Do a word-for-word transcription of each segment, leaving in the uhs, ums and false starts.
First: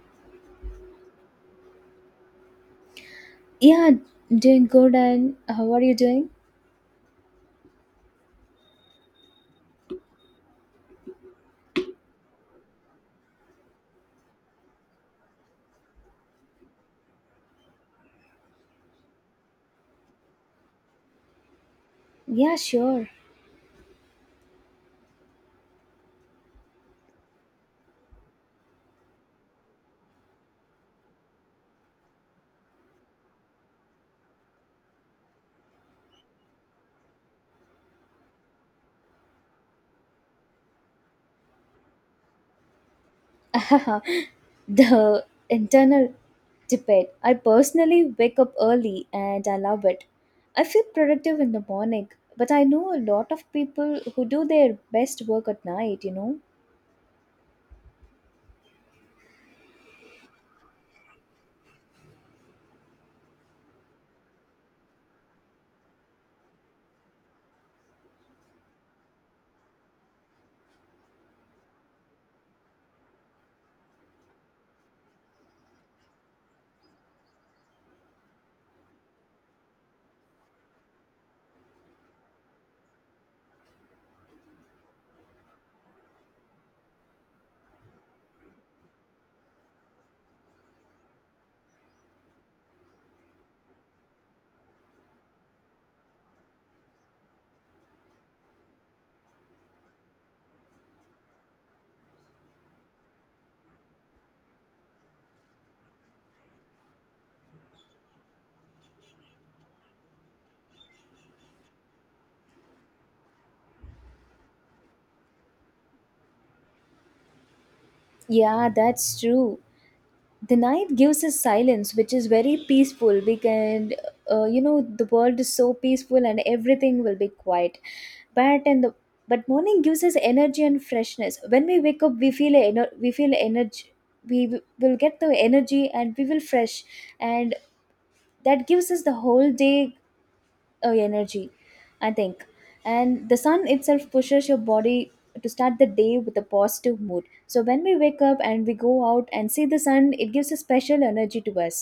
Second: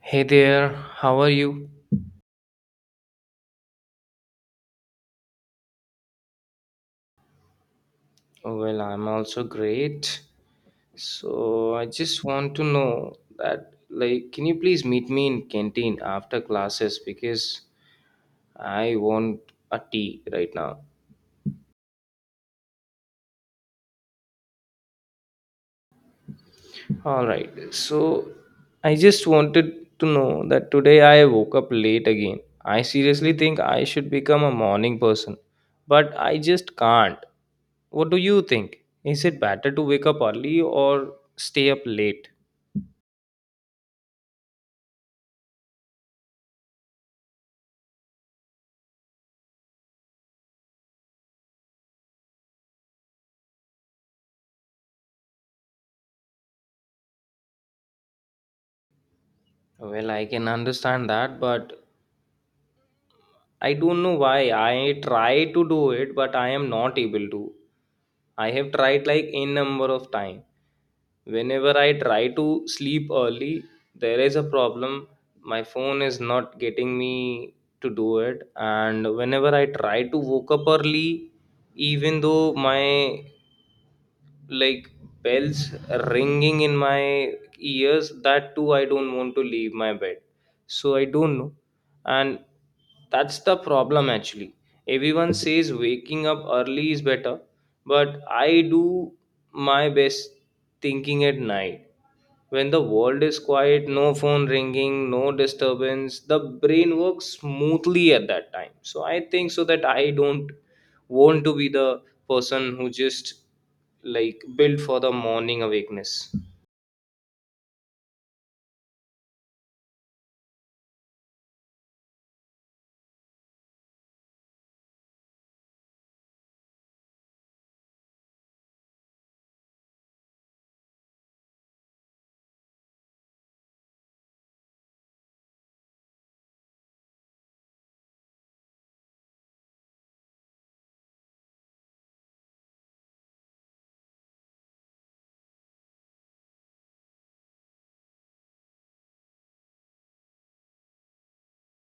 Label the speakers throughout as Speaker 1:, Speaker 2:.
Speaker 1: Hey there, how are you?
Speaker 2: Yeah, doing good. And uh, how are you doing?
Speaker 1: Well, I'm also great. So I just want to know that like can you please meet me in canteen after classes because I want a tea right now.
Speaker 2: Yeah, sure.
Speaker 1: All right. So I just wanted to know that today I woke up late again. I seriously think I should become a morning person, but I just can't. What do you think? Is it better to wake up early or stay up late?
Speaker 2: The internal debate. I personally wake up early, and I love it. I feel productive in the morning, but I know a lot of people who do their best work at night, you know?
Speaker 1: Well, I can understand that, but I don't know why. I try to do it, but I am not able to. I have tried like n number of time. Whenever I try to sleep early, there is a problem. My phone is not getting me to do it, and whenever I try to wake up early, even though my like bells ringing in my ears, that too I don't want to leave my bed. So I don't know, and that's the problem actually. Everyone says waking up early is better, but I do my best thinking at night when the world is quiet, no phone ringing, no disturbance, the brain works smoothly at that time. So I think so that I don't want to be the person who just like built for the morning awakeness.
Speaker 2: Yeah, that's true. The night gives us silence, which is very peaceful. We can, uh, you know, the world is so peaceful and everything will be quiet. but and the, but morning gives us energy and freshness. When we wake up we feel ener- we feel energy. we w- will get the energy, and we will fresh. And that gives us the whole day uh, energy, I think. And the sun itself pushes your body to start the day with a positive mood. So when we wake up and we go out and see the sun, it gives a special energy to us,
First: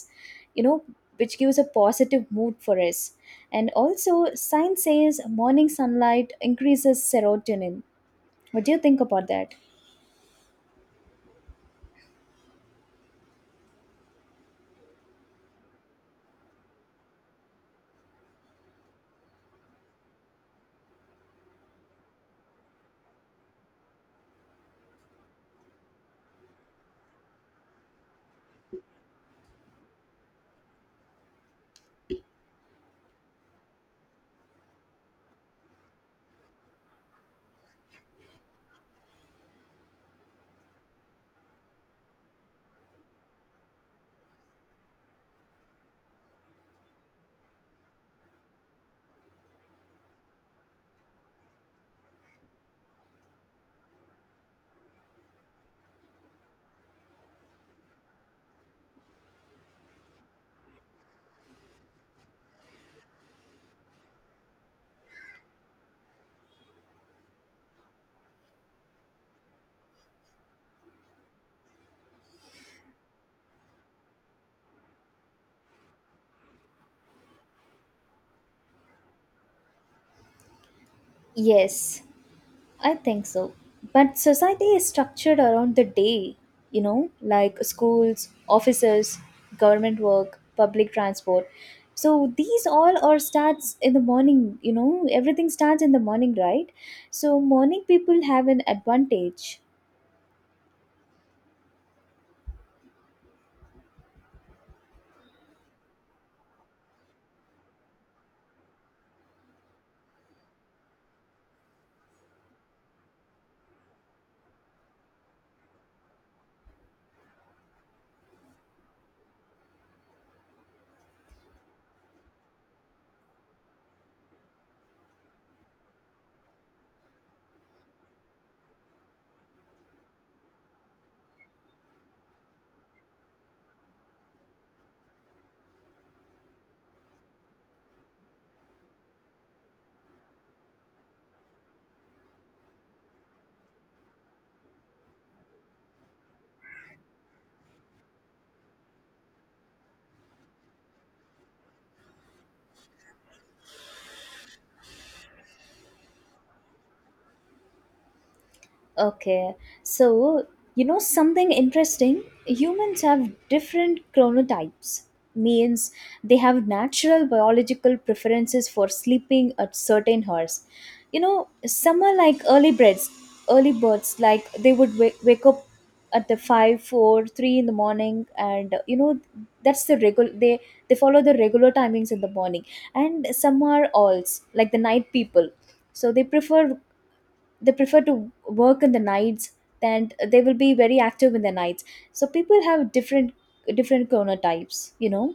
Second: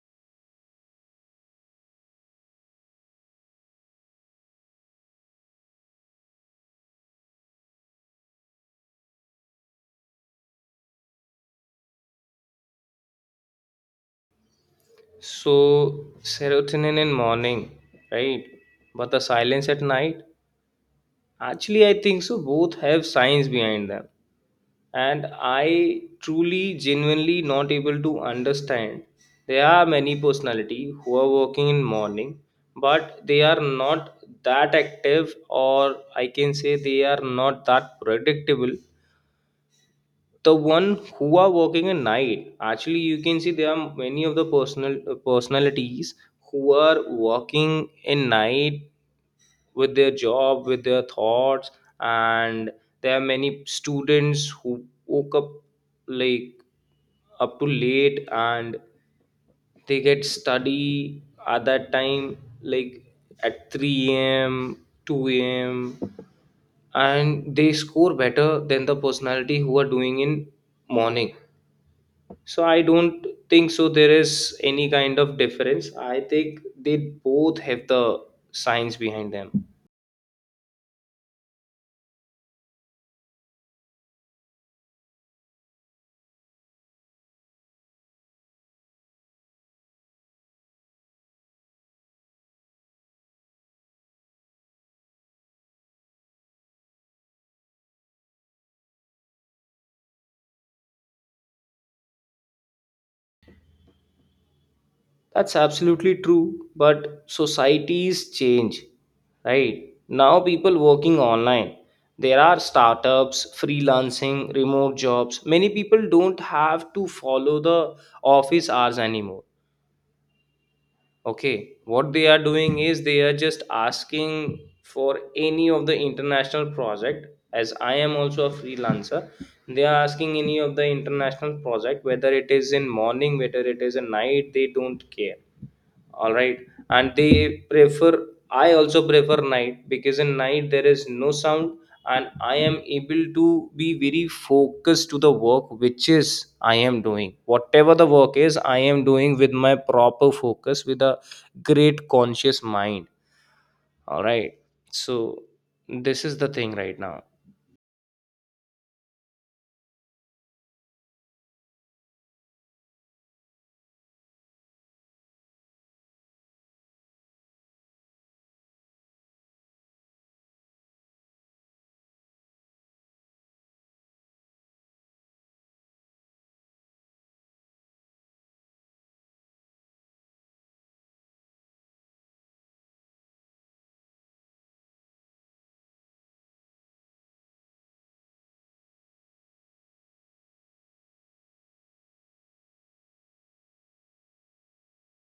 Speaker 2: you know which gives a positive mood for us. And also science says morning sunlight increases serotonin. What do you think about that?
Speaker 1: So serotonin in morning, right? But the silence at night, actually I think so both have science behind them. And I truly genuinely not able to understand. There are many personality who are working in morning, but they are not that active, or I can say they are not that predictable. The one who are working at night, actually you can see there are many of the personal personalities who are working in night, with their job, with their thoughts. And there are many students who woke up like up to late and they get study at that time, like at three a m a.m, two a m a.m, and they score better than the personality who are doing in morning. So I don't think so there is any kind of difference. I think they both have the science behind them.
Speaker 2: Yes, I think so. But society is structured around the day, you know, like schools, offices, government work, public transport. So these all are starts in the morning, you know, everything starts in the morning, right? So morning people have an advantage.
Speaker 1: That's absolutely true, but societies change, right? Now people working online. There are startups, freelancing, remote jobs. Many people don't have to follow the office hours anymore. Okay, what they are doing is they are just asking for any of the international project, as I am also a freelancer. They are asking any of the international project, whether it is in morning, whether it is in night, they don't care. All right. And they prefer, I also prefer night because in night there is no sound, and I am able to be very focused to the work which is I am doing. Whatever the work is, I am doing with my proper focus, with a great conscious mind. All right. So this is the thing right now.
Speaker 2: Okay, so you know something interesting? Humans have different chronotypes, means they have natural biological preferences for sleeping at certain hours. You know, some are like early birds, early birds, like they would wake, wake up at the five, four, three in the morning, and you know, that's the regular, they, they follow the regular timings in the morning. And some are alls, like the night people, so they prefer they prefer to work in the nights, and they will be very active in the nights. So people have different different chronotypes, you know.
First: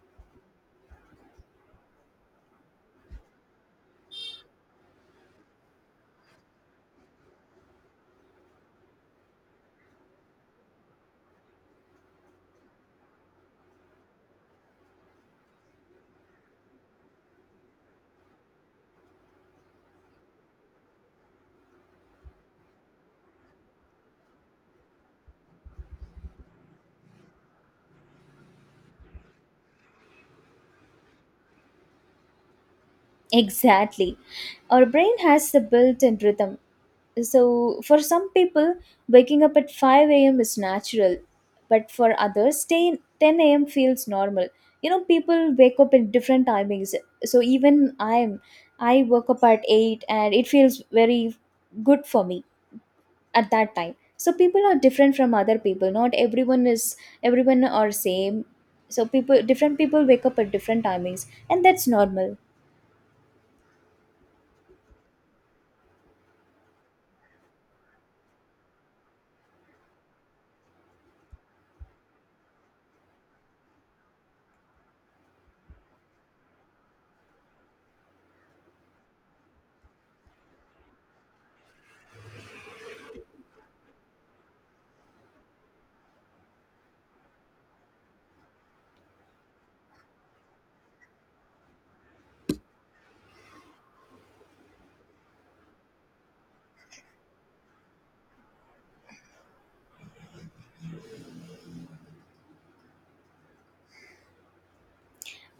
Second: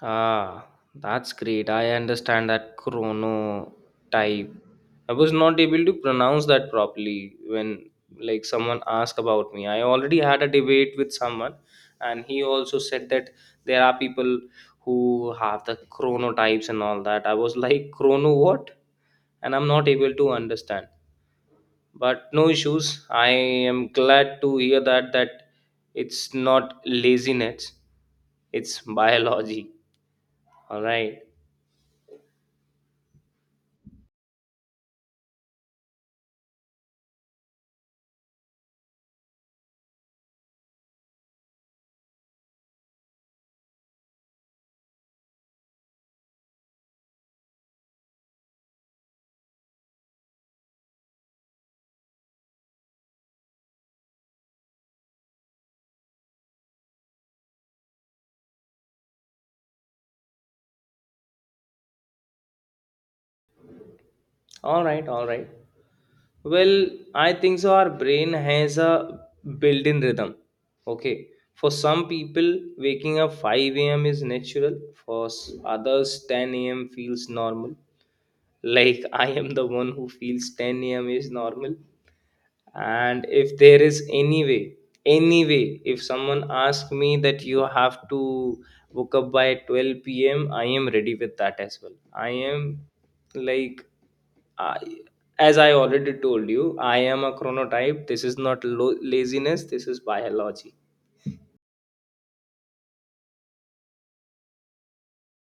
Speaker 1: Ah, that's great. I understand that chronotype. I was not able to pronounce that properly when like someone asked about me. I already had a debate with someone and he also said that there are people who have the chronotypes and all that. I was like chrono what? And I'm not able to understand. But no issues. I am glad to hear that that it's not laziness, it's biology. All right.
Speaker 2: Exactly, our brain has the built-in rhythm. So for some people, waking up at five a.m is natural, but for others, staying ten a.m feels normal. You know, people wake up in different timings. So even i'm i woke up at eight, and it feels very good for me at that time. So people are different from other people, not everyone is everyone are same. So people different people wake up at different timings, and that's normal.
Speaker 1: All right, all right. Well, I think so. Our brain has a built in rhythm. Okay. For some people, waking up five a m is natural. For s- others, ten a m feels normal. Like I am the one who feels ten a m is normal. And if there is any way, any way, if someone asks me that you have to wake up by twelve p m, I am ready with that as well. I am like I, as I already told you, I am a chronotype. This is not lo- laziness. This is biology.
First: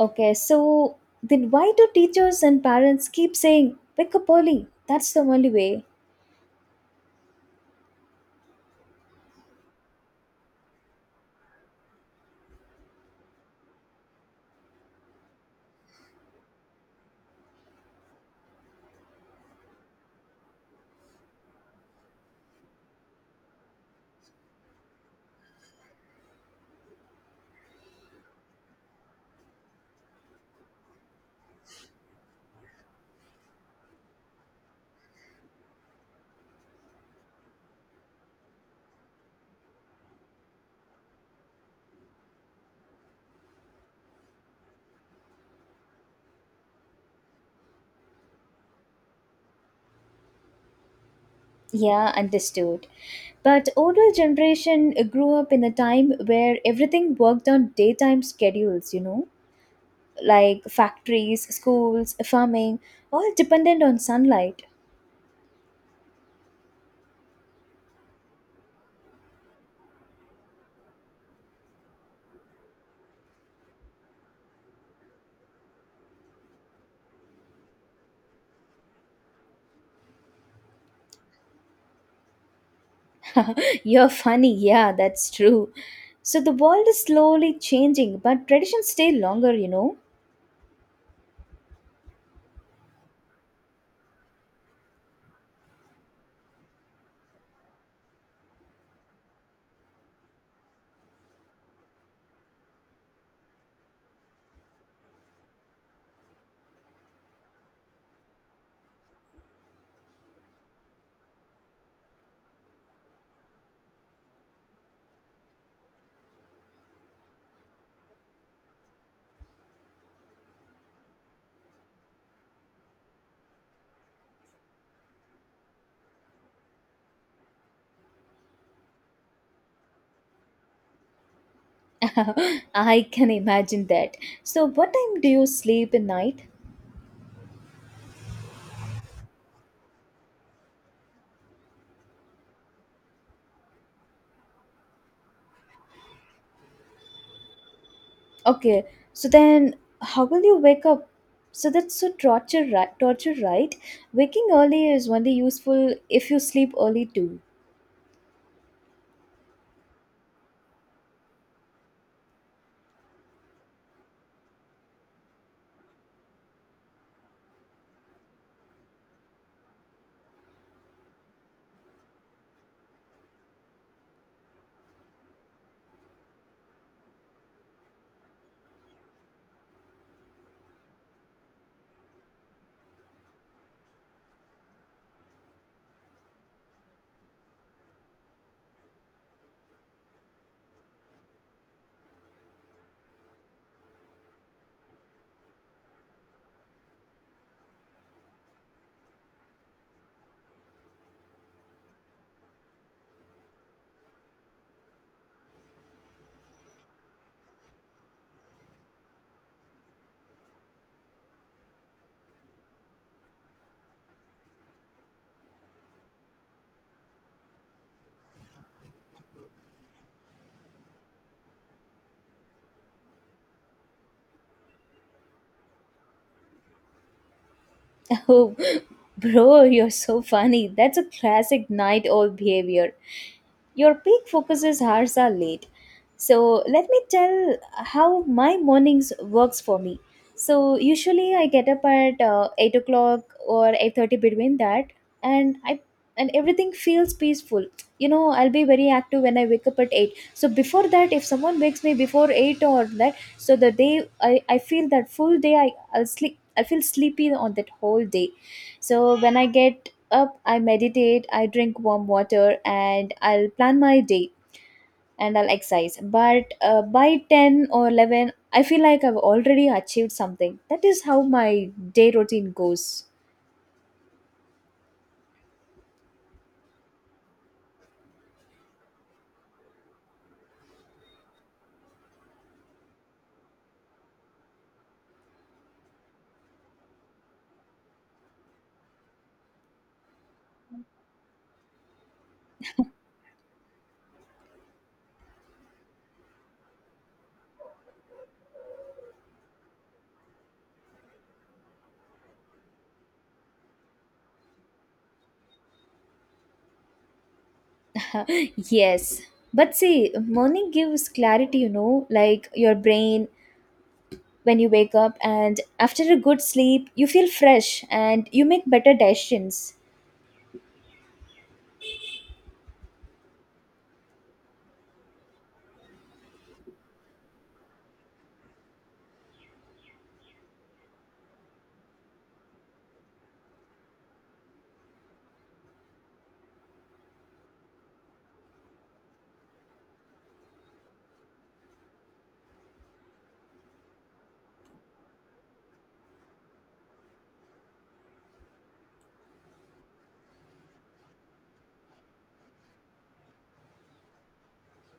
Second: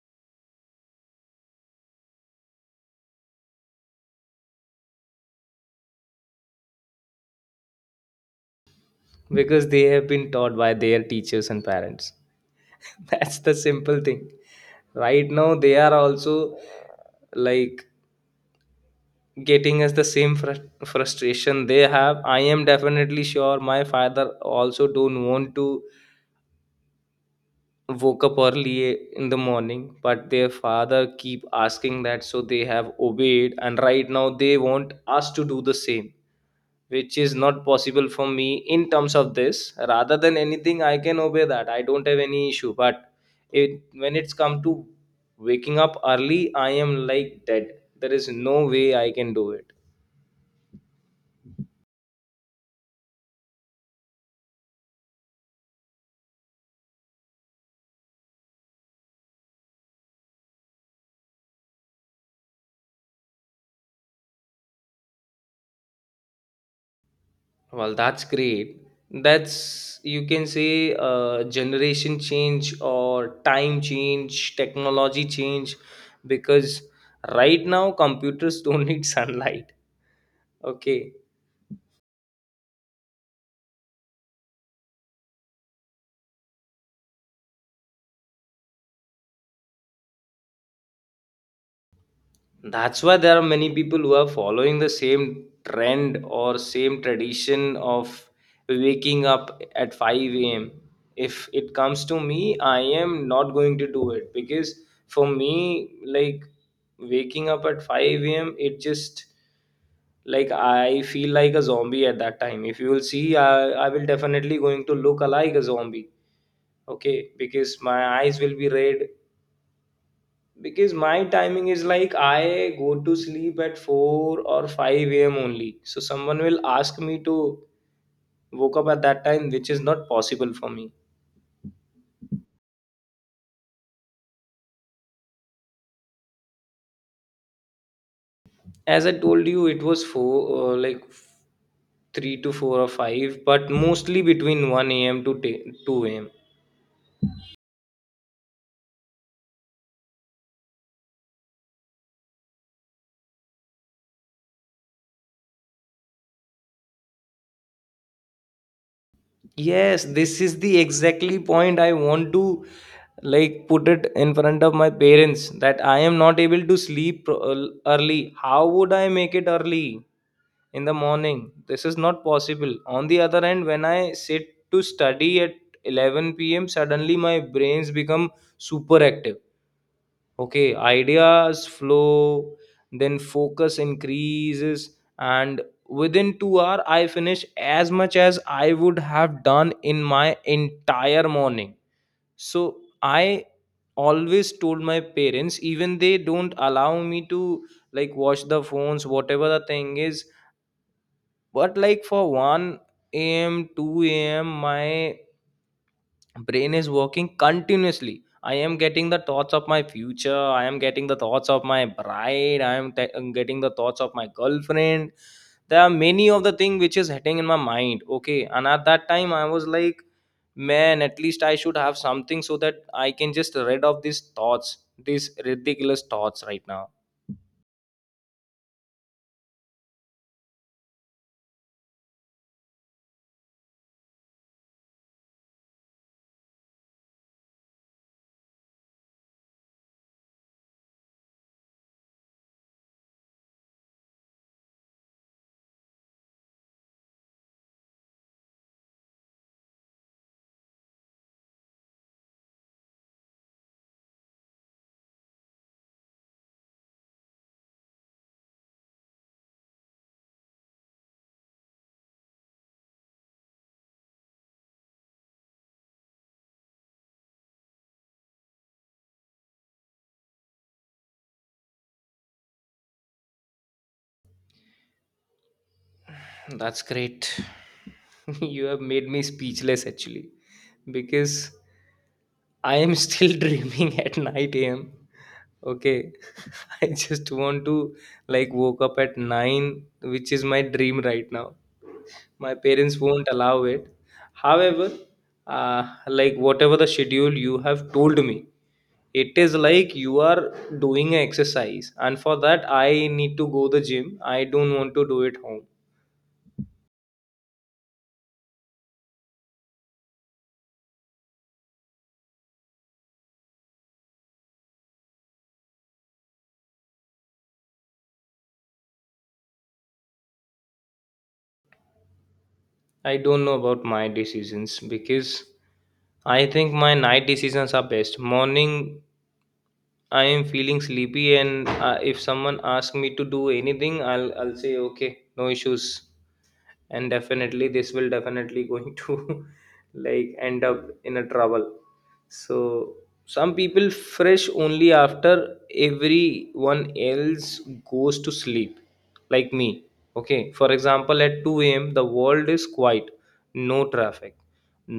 Speaker 2: Okay, so then why do teachers and parents keep saying wake up early, that's the only way?
Speaker 1: Because they have been taught by their teachers and parents. That's the simple thing. Right now, they are also like getting us the same frus- frustration they have. I am definitely sure my father also don't want to woke up early in the morning, but their father keep asking that, so they have obeyed. And right now they want us to do the same, which is not possible for me. In terms of this, rather than anything, I can obey that. I don't have any issue. But it, when it's come to waking up early, I am like dead. There is no way I can do it.
Speaker 2: Yeah, understood. But older generation grew up in a time where everything worked on daytime schedules, you know, like factories, schools, farming, all dependent on sunlight.
Speaker 1: Well, that's great. That's, you can say, uh, generation change or time change, technology change, because right now computers don't need sunlight. Okay.
Speaker 2: You're funny. Yeah, that's true. So the world is slowly changing, but traditions stay longer, you know.
Speaker 1: That's why there are many people who are following the same trend or same tradition of waking up at five a m. If it comes to me, I am not going to do it because for me, like waking up at five a m, it just like I feel like a zombie at that time. If you will see, i, I will definitely going to look like a zombie. Okay, because my eyes will be red. Because my timing is like I go to sleep at four or five a m only, so someone will ask me to woke up at that time, which is not possible for me.
Speaker 2: I can imagine that. So what time do you sleep at night?
Speaker 1: As I told you, it was four, uh, like three to four or five, but mostly between one a m to ten, two a m.
Speaker 2: Okay. So then how will you wake up? So that's so torture, right? Torture, right? Waking early is only useful if you sleep early too.
Speaker 1: Yes, this is the exactly point I want to like put it in front of my parents, that I am not able to sleep pro- uh, early. How would I make it early in the morning? This is not possible. On the other hand, when I sit to study at eleven p m, suddenly my brains become super active. Okay, ideas flow, then focus increases, and within two hour I finish as much as I would have done in my entire morning. So I always told my parents, even they don't allow me to like watch the phones, whatever the thing is. But like for one a m, two a m, my brain is working continuously. I am getting the thoughts of my future. I am getting the thoughts of my bride. i am te- I'm getting the thoughts of my girlfriend. There are many of the thing which is hitting in my mind. Okay, and at that time I was like, man, at least I should have something so that I can just rid of these thoughts, these ridiculous thoughts right now.
Speaker 2: Oh, bro, you're so funny. That's a classic night owl behavior. Your peak focuses hours are late. So let me tell how my mornings works for me. So usually I get up at uh, eight o'clock or eight thirty between that, and I and everything feels peaceful. You know, I'll be very active when I wake up at eight. So before that, if someone wakes me before eight or that, so the day I, I feel that full day I I'll sleep. I feel sleepy on that whole day. So when I get up, I meditate, I drink warm water, and I'll plan my day, and I'll exercise. But uh, by ten or eleven, I feel like I've already achieved something. That is how my day routine goes.
Speaker 1: That's great. You have made me speechless actually, because I am still dreaming at nine a m. Okay. I just want to like woke up at nine, which is my dream right now. My parents won't allow it. However, uh, like whatever the schedule you have told me, it is like you are doing an exercise. And for that, I need to go the gym. I don't want to do it home.
Speaker 2: Yes. But see, morning gives clarity, you know, like your brain when you wake up, and after a good sleep, you feel fresh and you make better decisions.
Speaker 1: I don't know about my decisions, because I think my night decisions are best. Morning I am feeling sleepy, and uh, if someone asks me to do anything, I'll I'll say okay, no issues, and definitely this will definitely going to like end up in a trouble. So some people fresh only after everyone else goes to sleep, like me. Okay, for example, at two a m the world is quiet, no traffic,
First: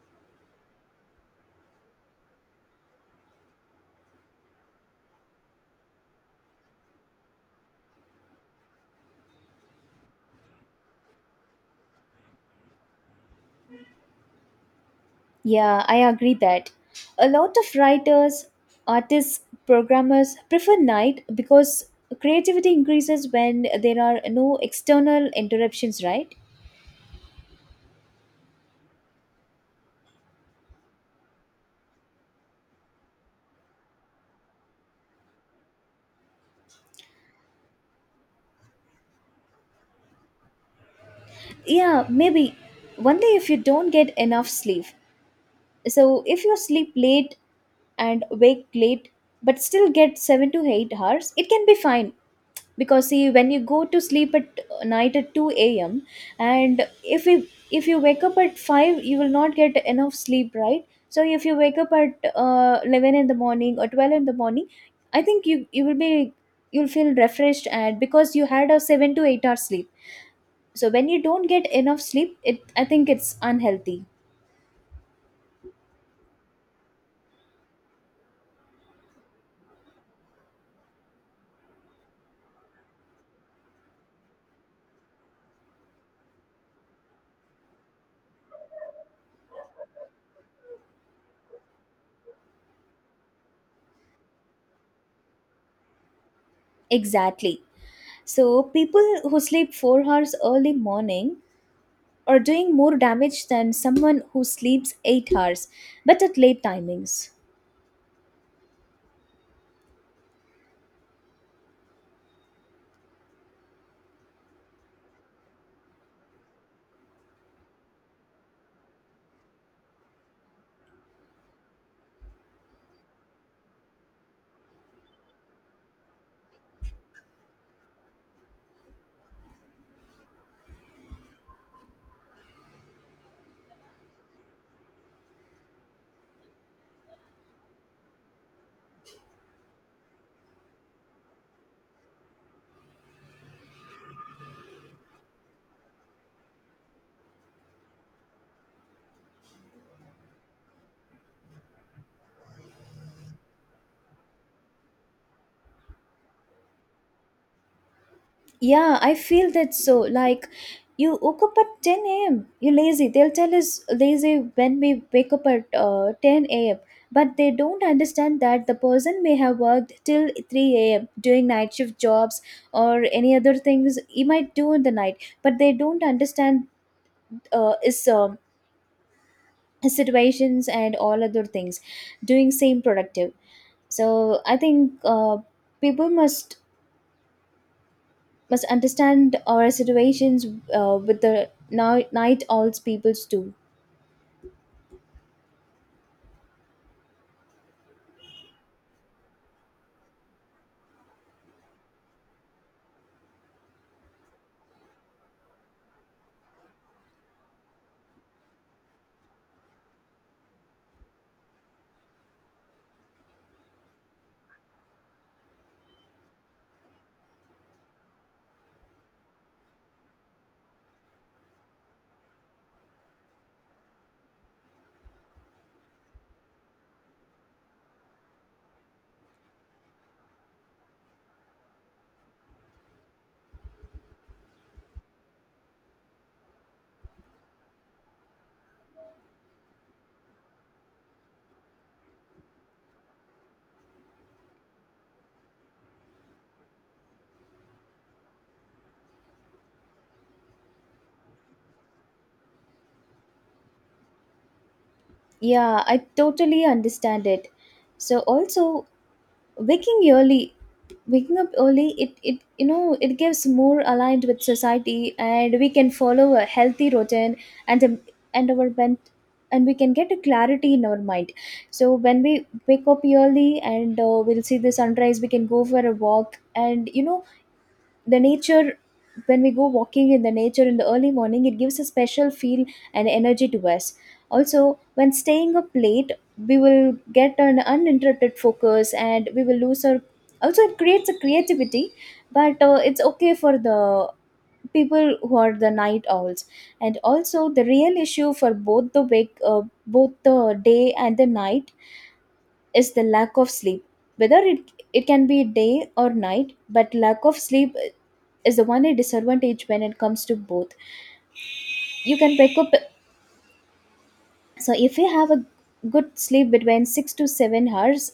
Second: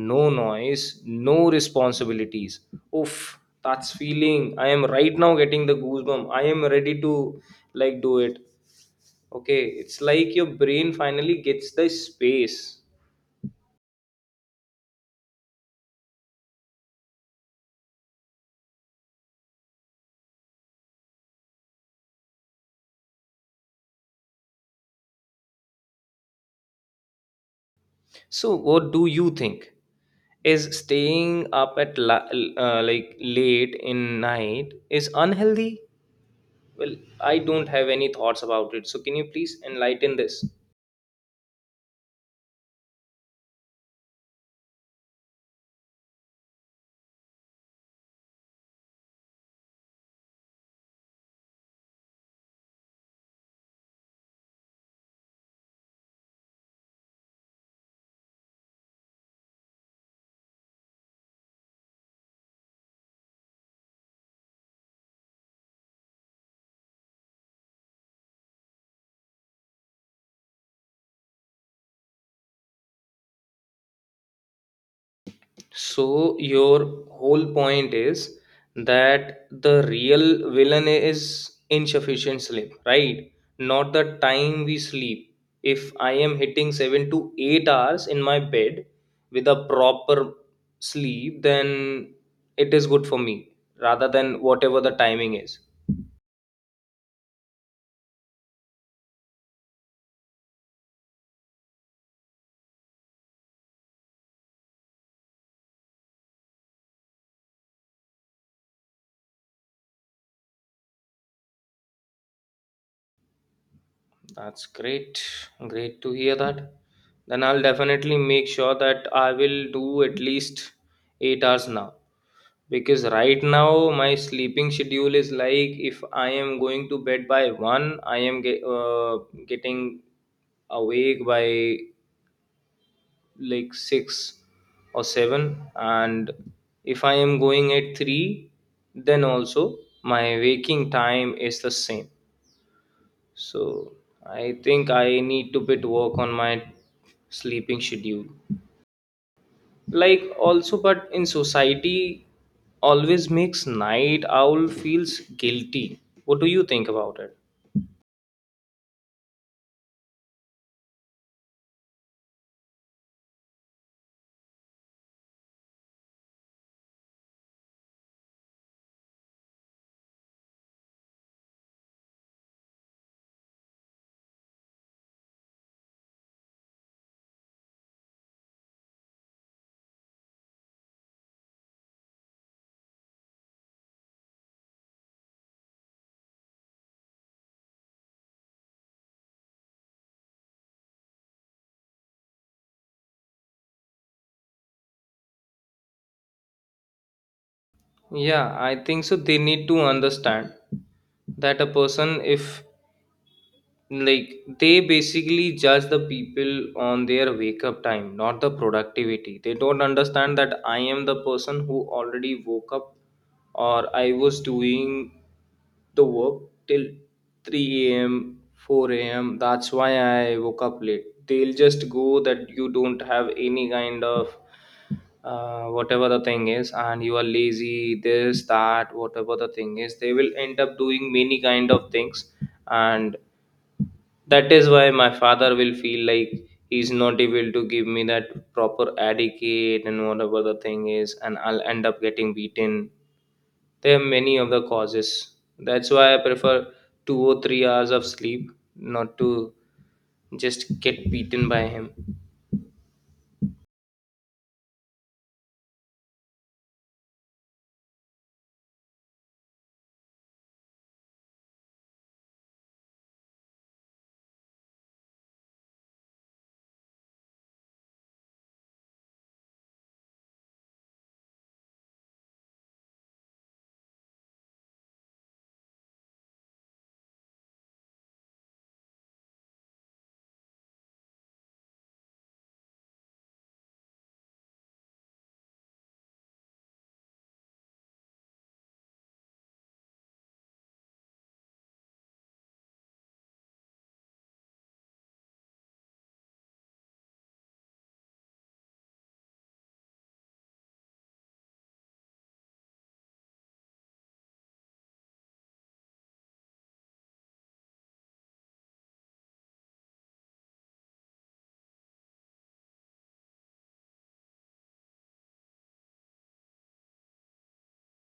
Speaker 1: no noise, no responsibilities. Oof, that's feeling. I am right now getting the goosebump. I am ready to like do it. Okay, it's like your brain finally gets the space.
Speaker 2: Yeah, I agree that. A lot of writers, artists, programmers prefer night because creativity increases when there are no external interruptions, right?
Speaker 1: So, what do you think? Is staying up at la- uh, like late in night is unhealthy? Well, I don't have any thoughts about it. So, can you please enlighten this?
Speaker 2: Yeah, maybe one day if you don't get enough sleep. So if you sleep late and wake late but still get seven to eight hours, it can be fine. Because see, when you go to sleep at uh, night at two a.m, and if you if you wake up at five, you will not get enough sleep, right? So if you wake up at uh, eleven in the morning or twelve in the morning, I think you you will be you'll feel refreshed and because you had a seven to eight hour sleep. So when you don't get enough sleep, it I think it's unhealthy.
Speaker 1: So your whole point is that the real villain is insufficient sleep, right? Not the time we sleep. If I am hitting seven to eight hours in my bed with a proper sleep, then it is good for me rather than whatever the timing is.
Speaker 2: Exactly, so people who sleep four hours early morning or doing more damage than someone who sleeps eight hours but at late timings.
Speaker 1: That's great. Great to hear that. Then I'll definitely make sure that I will do at least eight hours now. Because right now my sleeping schedule is like if I am going to bed by one, I am ge- uh, getting awake by like six or seven. And if I am going at three, then also my waking time is the same. So I think I need to bit work on my sleeping schedule. Like also, but in society, always makes night owl feels guilty. What do you think about it?
Speaker 2: Yeah, I feel that so. Like, you woke up at ten a m. You're lazy. They'll tell us lazy when we wake up at uh, ten a m. But they don't understand that the person may have worked till three a m doing night shift jobs or any other things he might do in the night. But they don't understand uh, his, um his situations and all other things doing same productive. So I think uh, people must must understand our situations uh, with the night night owls peoples too.
Speaker 1: Yeah, I think so. They need to understand that a person, if like they basically judge the people on their wake up time, not the productivity. They don't understand that I am the person who already woke up, or I was doing the work till three a m a.m, four a m a.m. That's why I woke up late. They'll just go that you don't have any kind of uh, whatever the thing is, and you are lazy, this that, whatever the thing is. They will end up doing many kind of things. And that is why my father will feel like he's not able to give me that proper etiquette and whatever the thing is, and I'll end up getting beaten. There are many of the causes. That's why I prefer two or three hours of sleep, not to just get beaten by him.
Speaker 2: Yeah, I totally understand it. So also, waking early waking up early, it it you know it gives more aligned with society, and we can follow a healthy routine. And a, and our bent, and we can get a clarity in our mind. So when we wake up early and uh, we'll see the sunrise, we can go for a walk, and you know the nature, when we go walking in the nature in the early morning, it gives a special feel and energy to us. Also when staying up late, we will get an uninterrupted focus, and we will lose our, also it creates a creativity. But uh, it's okay for the people who are the night owls. And also the real issue for both the wake uh, both the day and the night is the lack of sleep. Whether it it can be day or night, but lack of sleep is the one disadvantage when it comes to both. You can pick up, so if you have a good sleep between six to seven hours,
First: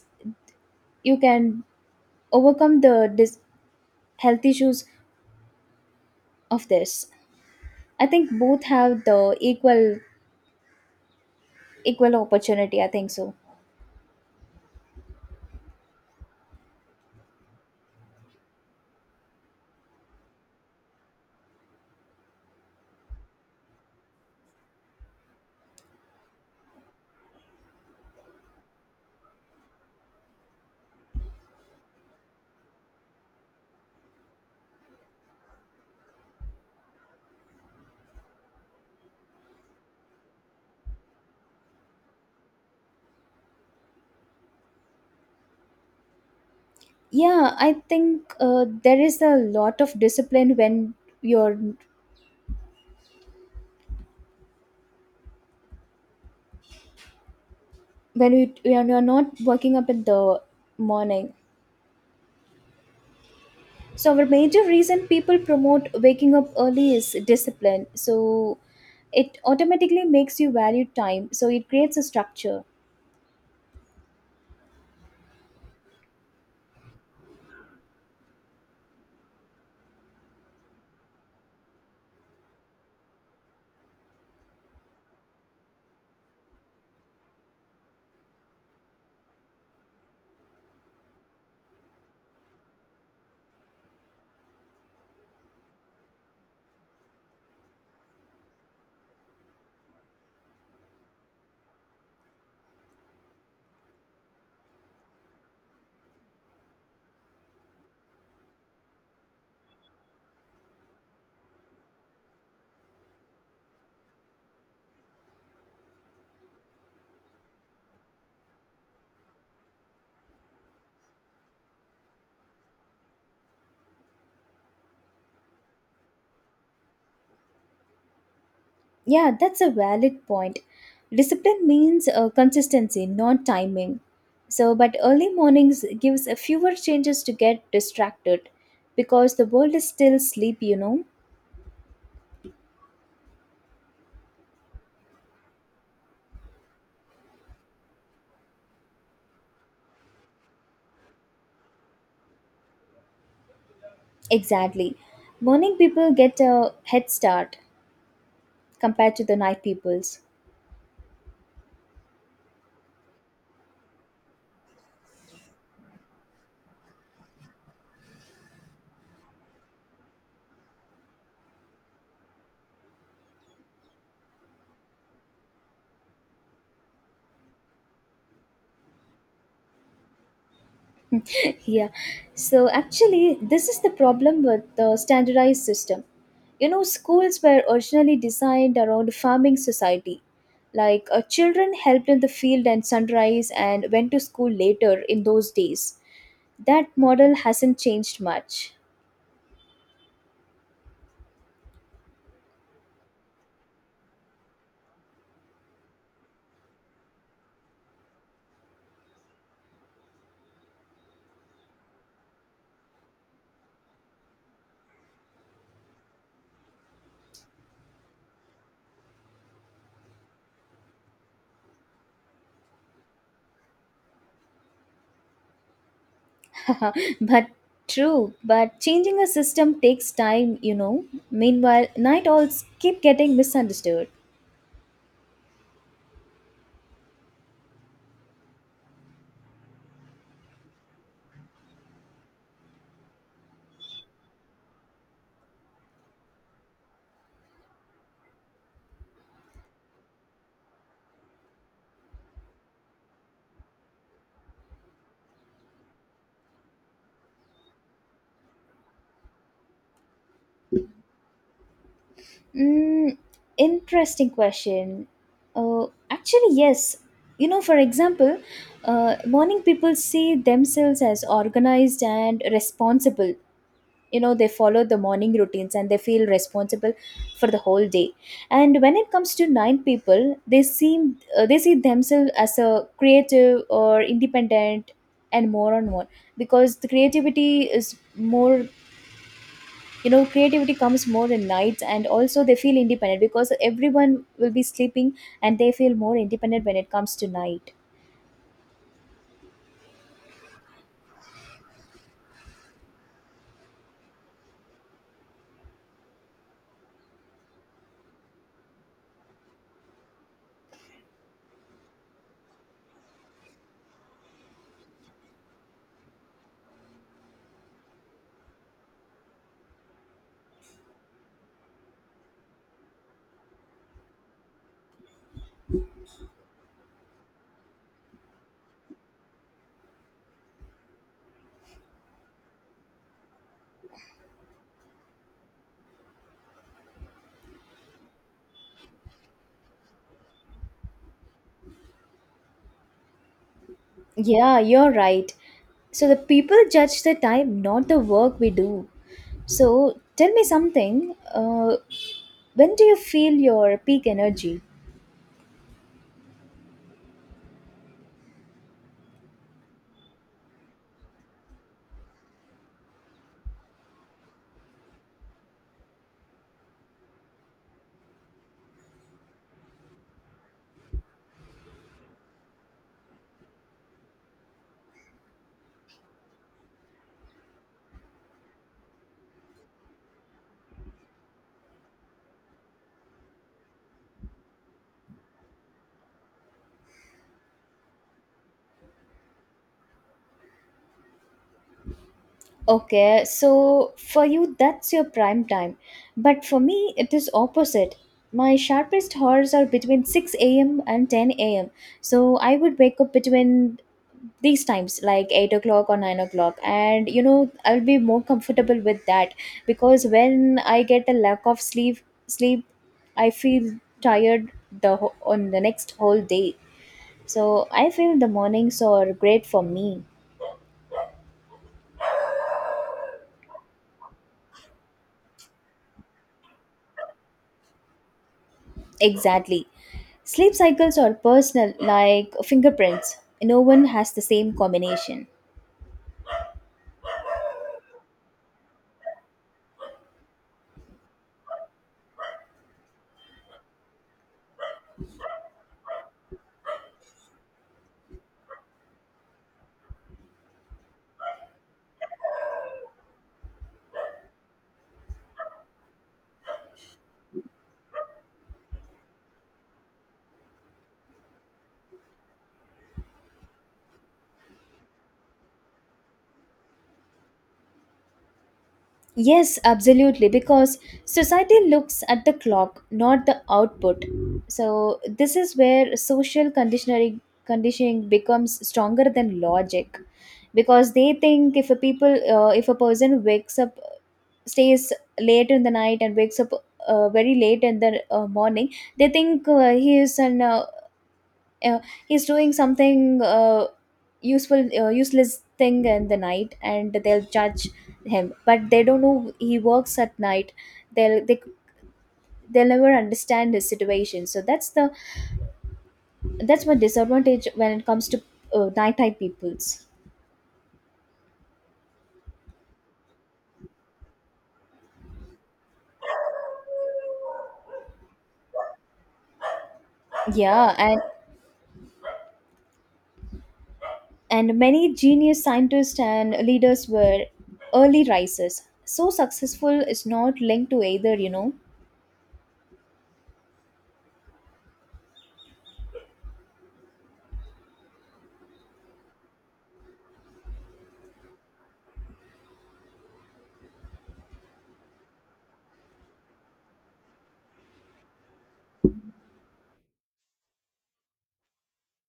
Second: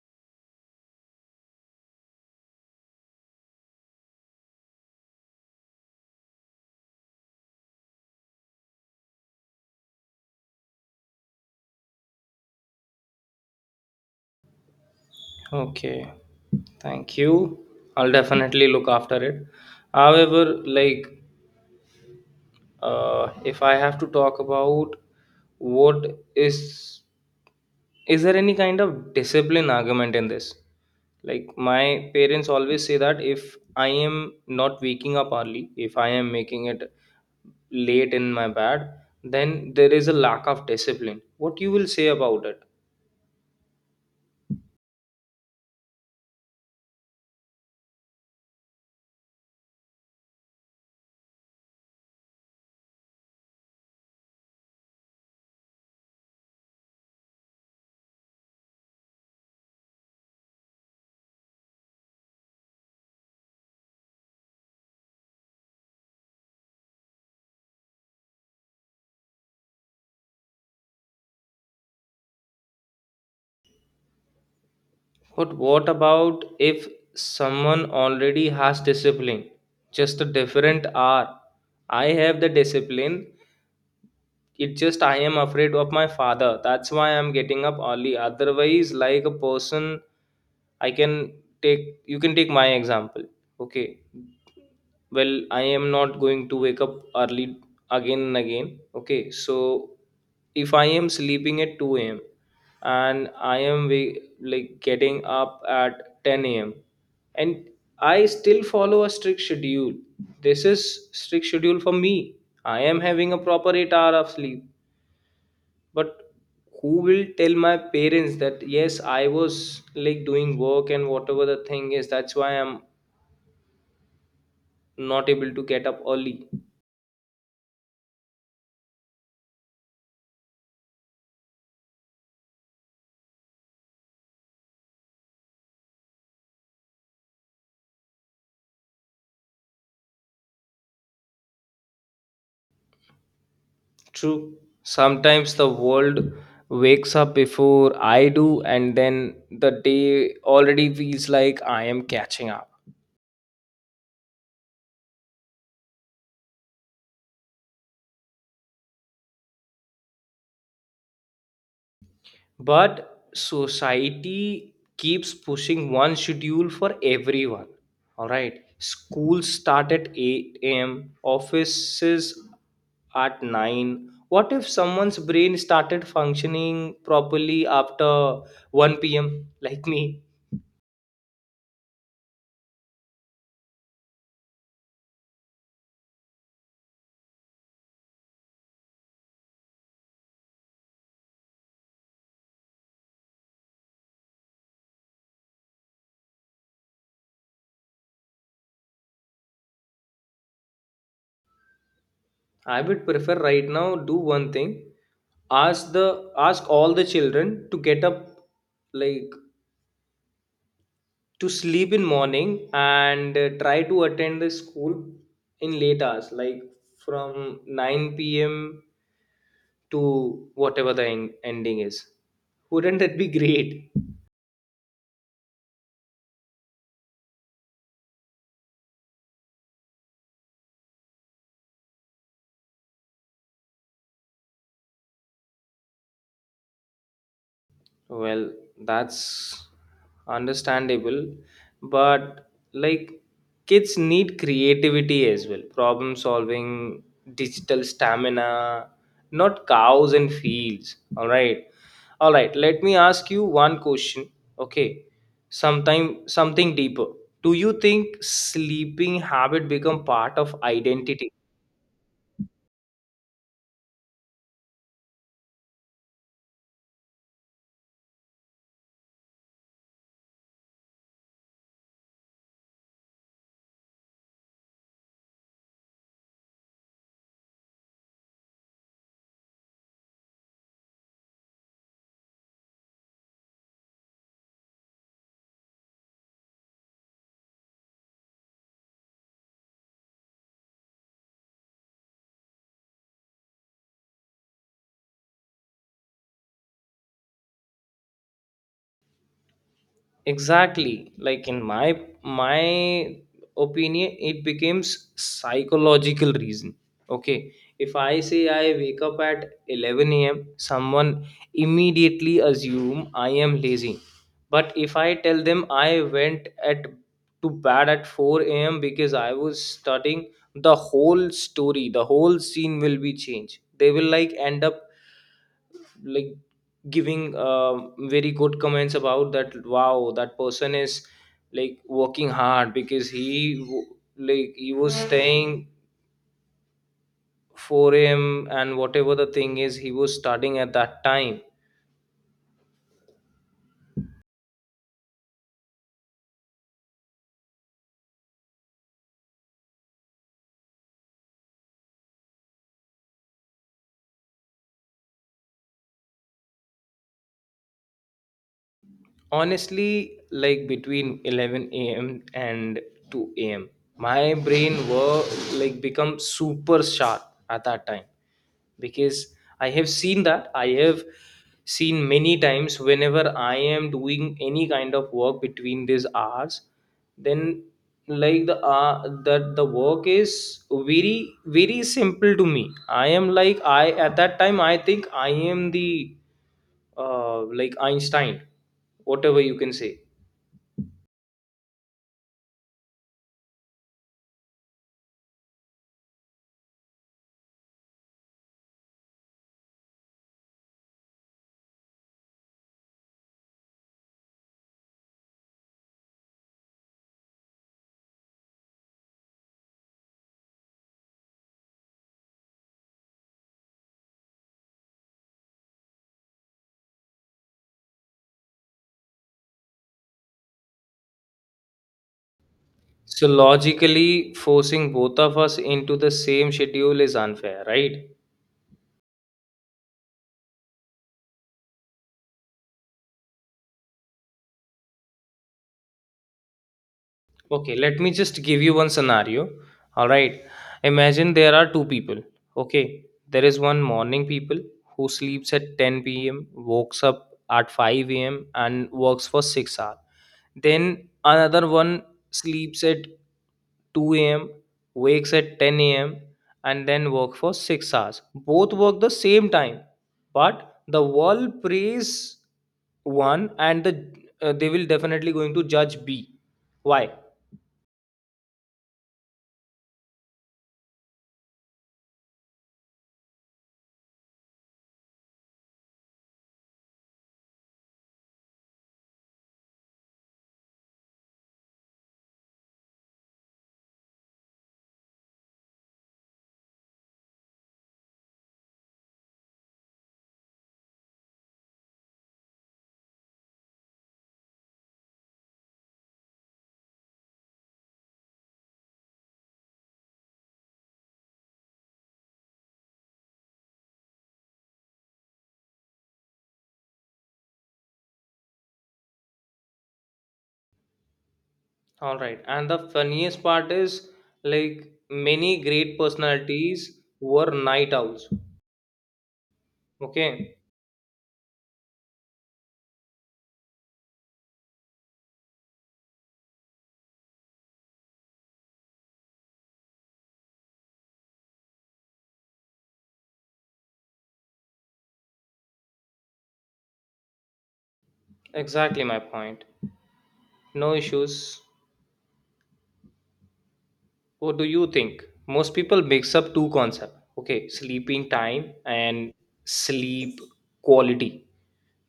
Speaker 2: you can overcome the dis- health issues of this. I think both have the equal equal opportunity, I think so.
Speaker 1: Okay, thank you. I'll definitely look after it. However, like, uh, if I have to talk about what is Is there any kind of discipline argument in this? Like my parents always say that if I am not waking up early, if I am making it late in my bed, then there is a lack of discipline. What you will say about it?
Speaker 2: Yeah, I think uh, there is a lot of discipline when you're when you when you're not working up in the morning. So our major reason people promote waking up early is discipline. So it automatically makes you value time. So it creates a structure.
Speaker 1: But what about if someone already has discipline? Just a different hour. I have the discipline. It just I am afraid of my father. That's why I'm getting up early. Otherwise, like a person, I can take you can take my example. Okay, well, I am not going to wake up early, again and again. Okay, so if I am sleeping at two a m a.m, and I am wa- like getting up at ten a m a.m, and I still follow a strict schedule. This is strict schedule for me. I am having a proper eight hour of sleep. But who will tell my parents that yes, I was like doing work and whatever the thing is, that's why I'm not able to get up early.
Speaker 2: Yeah, that's a valid point. Discipline means uh, consistency, not timing. So but early mornings gives a fewer chances to get distracted because the world is still sleep, you know.
Speaker 1: True. Sometimes the world wakes up before I do, and then the day already feels like I am catching up.
Speaker 2: Exactly. Morning people get a head start compared to the night people's.
Speaker 1: But society keeps pushing one schedule for everyone. All right, schools start at eight a m, offices at nine. What if someone's brain started functioning properly after one p m, like me?
Speaker 2: Yeah, so actually this is the problem with the standardized system, you know, schools were originally designed around farming society, like uh, children helped in the field and sunrise and went to school later in those days. That model hasn't changed much.
Speaker 1: I would prefer right now, do one thing. Ask the ask all the children to get up, like to sleep in morning, and uh, try to attend the school in late hours, like from nine p m p.m to whatever the en- ending is. Wouldn't that be great?
Speaker 2: But true, but changing a system takes time, you know. Meanwhile, night owls keep getting misunderstood.
Speaker 1: Well, that's understandable, but like kids need creativity as well, problem solving, digital stamina, not cows and fields. All right. All right, let me ask you one question. Okay. Sometime something deeper. Do you think sleeping habit become part of identity?
Speaker 2: Mm, interesting question. Uh, actually, yes. You know, for example, uh, morning people see themselves as organized and responsible. You know, they follow the morning routines and they feel responsible for the whole day. And when it comes to nine people, they seem uh, they see themselves as a creative or independent and more on more, because the creativity is more. You know, creativity comes more in nights, and also they feel independent because everyone will be sleeping, and they feel more independent when it comes to night.
Speaker 1: Exactly. Like in my my opinion, it becomes psychological reason. Okay, if I say I wake up at eleven a m a.m, someone immediately assume I am lazy. But if I tell them I went at to bed at four a m a.m because I was studying, the whole story, the whole scene will be changed. They will like end up like giving um very good comments about that. Wow, that person is like working hard because he w- like he was staying four a m a.m and whatever the thing is, he was studying at that time.
Speaker 2: Yeah, you're right. So the people judge the time, not the work we do. So tell me something, uh, when do you feel your peak energy?
Speaker 1: Honestly, like between eleven a m and two a m, my brain were like become super sharp at that time. Because I have seen that. I have seen many times whenever I am doing any kind of work between these hours, then like the uh, that the work is very very simple to me. I am like, I at that time I think I am the uh, like Einstein, whatever you can say.
Speaker 2: Okay, so for you, that's your prime time. But for me, it is opposite. My sharpest hours are between six a m and ten a m. So I would wake up between these times, like eight o'clock or nine o'clock. And you know, I'll be more comfortable with that because when I get a lack of sleep, sleep, I feel tired the wh- on the next whole day. So I feel the mornings are great for me.
Speaker 1: So logically, forcing both of us into the same schedule is unfair, right?
Speaker 2: Exactly. Sleep cycles are personal, like fingerprints. No one has the same combination.
Speaker 1: Okay, let me just give you one scenario. All right, imagine there are two people. Okay, there is one morning people who sleeps at ten p m, wakes up at five a m, and works for six hours. Then another one sleeps at two a m, wakes at ten a m, and then work for six hours. Both work the same time, but the world praise one, and the uh, they will definitely going to judge B. Why?
Speaker 2: Yes, absolutely, because society looks at the clock, not the output. So this is where social conditioning, conditioning becomes stronger than logic, because they think if a people uh, if a person wakes up stays late in the night and wakes up uh, very late in the uh, morning. They think uh, he is an uh, uh, he's doing something uh, useful uh, useless thing in the night, and they'll judge him, but they don't know he works at night. They'll they, they'll never understand his situation. So that's the that's my disadvantage when it comes to uh, nighttime peoples.
Speaker 1: All right. And the funniest part is like many great personalities were night owls. Okay,
Speaker 2: Yeah, and and many genius scientists and leaders were early risers, so successful is not linked to either, you know.
Speaker 1: exactly my point. No issues. What do you think? Most people mix up two concepts. Okay, sleeping time and sleep quality.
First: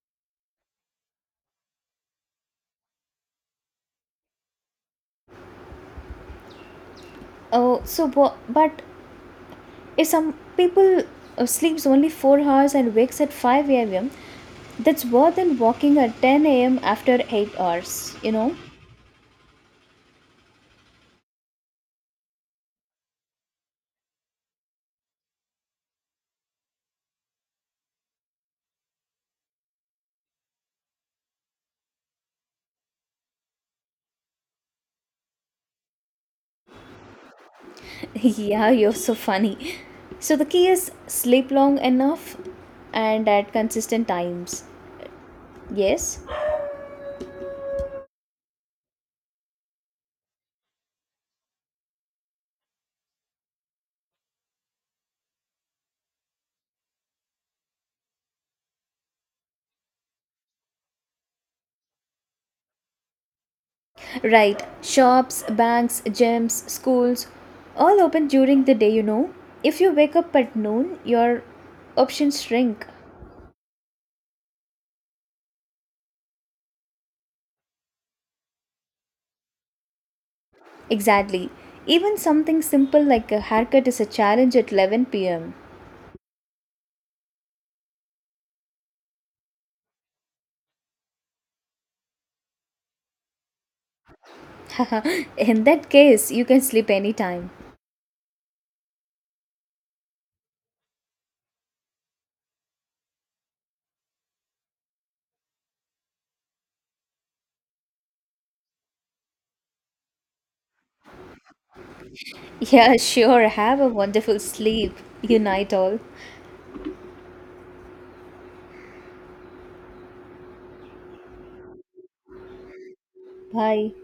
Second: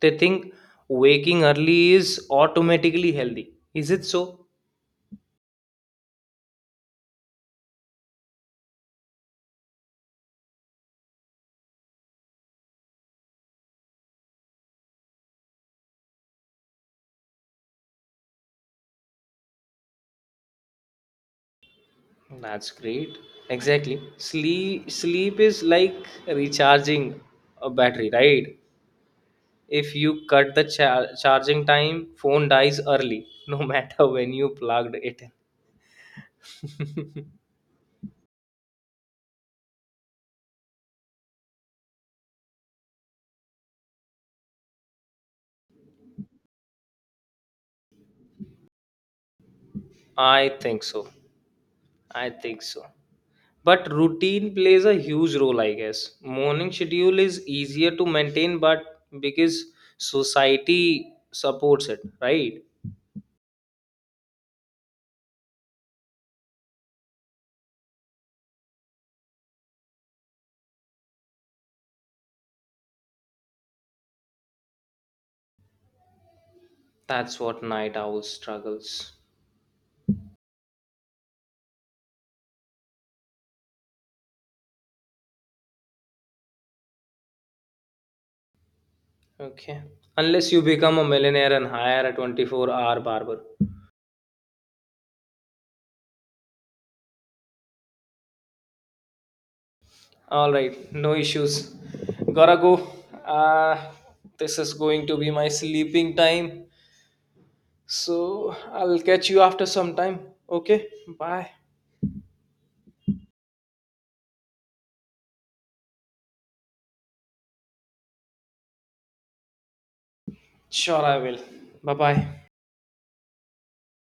Speaker 1: They think waking early is automatically healthy. Is it so?
Speaker 2: Oh, so bu- but if some people uh, sleeps only four hours and wakes at five a.m, that's worse than walking at ten a.m after eight hours, you know.
Speaker 1: That's great. Exactly. Sleep sleep is like recharging a battery, right? If you cut the char- charging time, phone dies early, no matter when you plugged it in.
Speaker 2: Yeah, you're so funny. So the key is sleep long enough and at consistent times, yes.
Speaker 1: I think so. I think so. But routine plays a huge role, I guess. Morning schedule is easier to maintain, but because society supports it, right?
Speaker 2: Right, shops, banks, gyms, schools all open during the day, you know. If you wake up at noon, your options shrink.
Speaker 1: That's what night owl struggles.
Speaker 2: Exactly. Even something simple like a haircut is a challenge at eleven p m.
Speaker 1: Okay. Unless you become a millionaire and hire a twenty-four hour barber.
Speaker 2: In that case, you can sleep anytime.
Speaker 1: All right, no issues. Gotta go. Uh, this is going to be my sleeping time. So I'll catch you after some time. Okay, bye.
Speaker 2: Yeah, sure. Have a wonderful sleep. You night all.
Speaker 1: Sure, I will. Bye bye.
Speaker 2: Bye.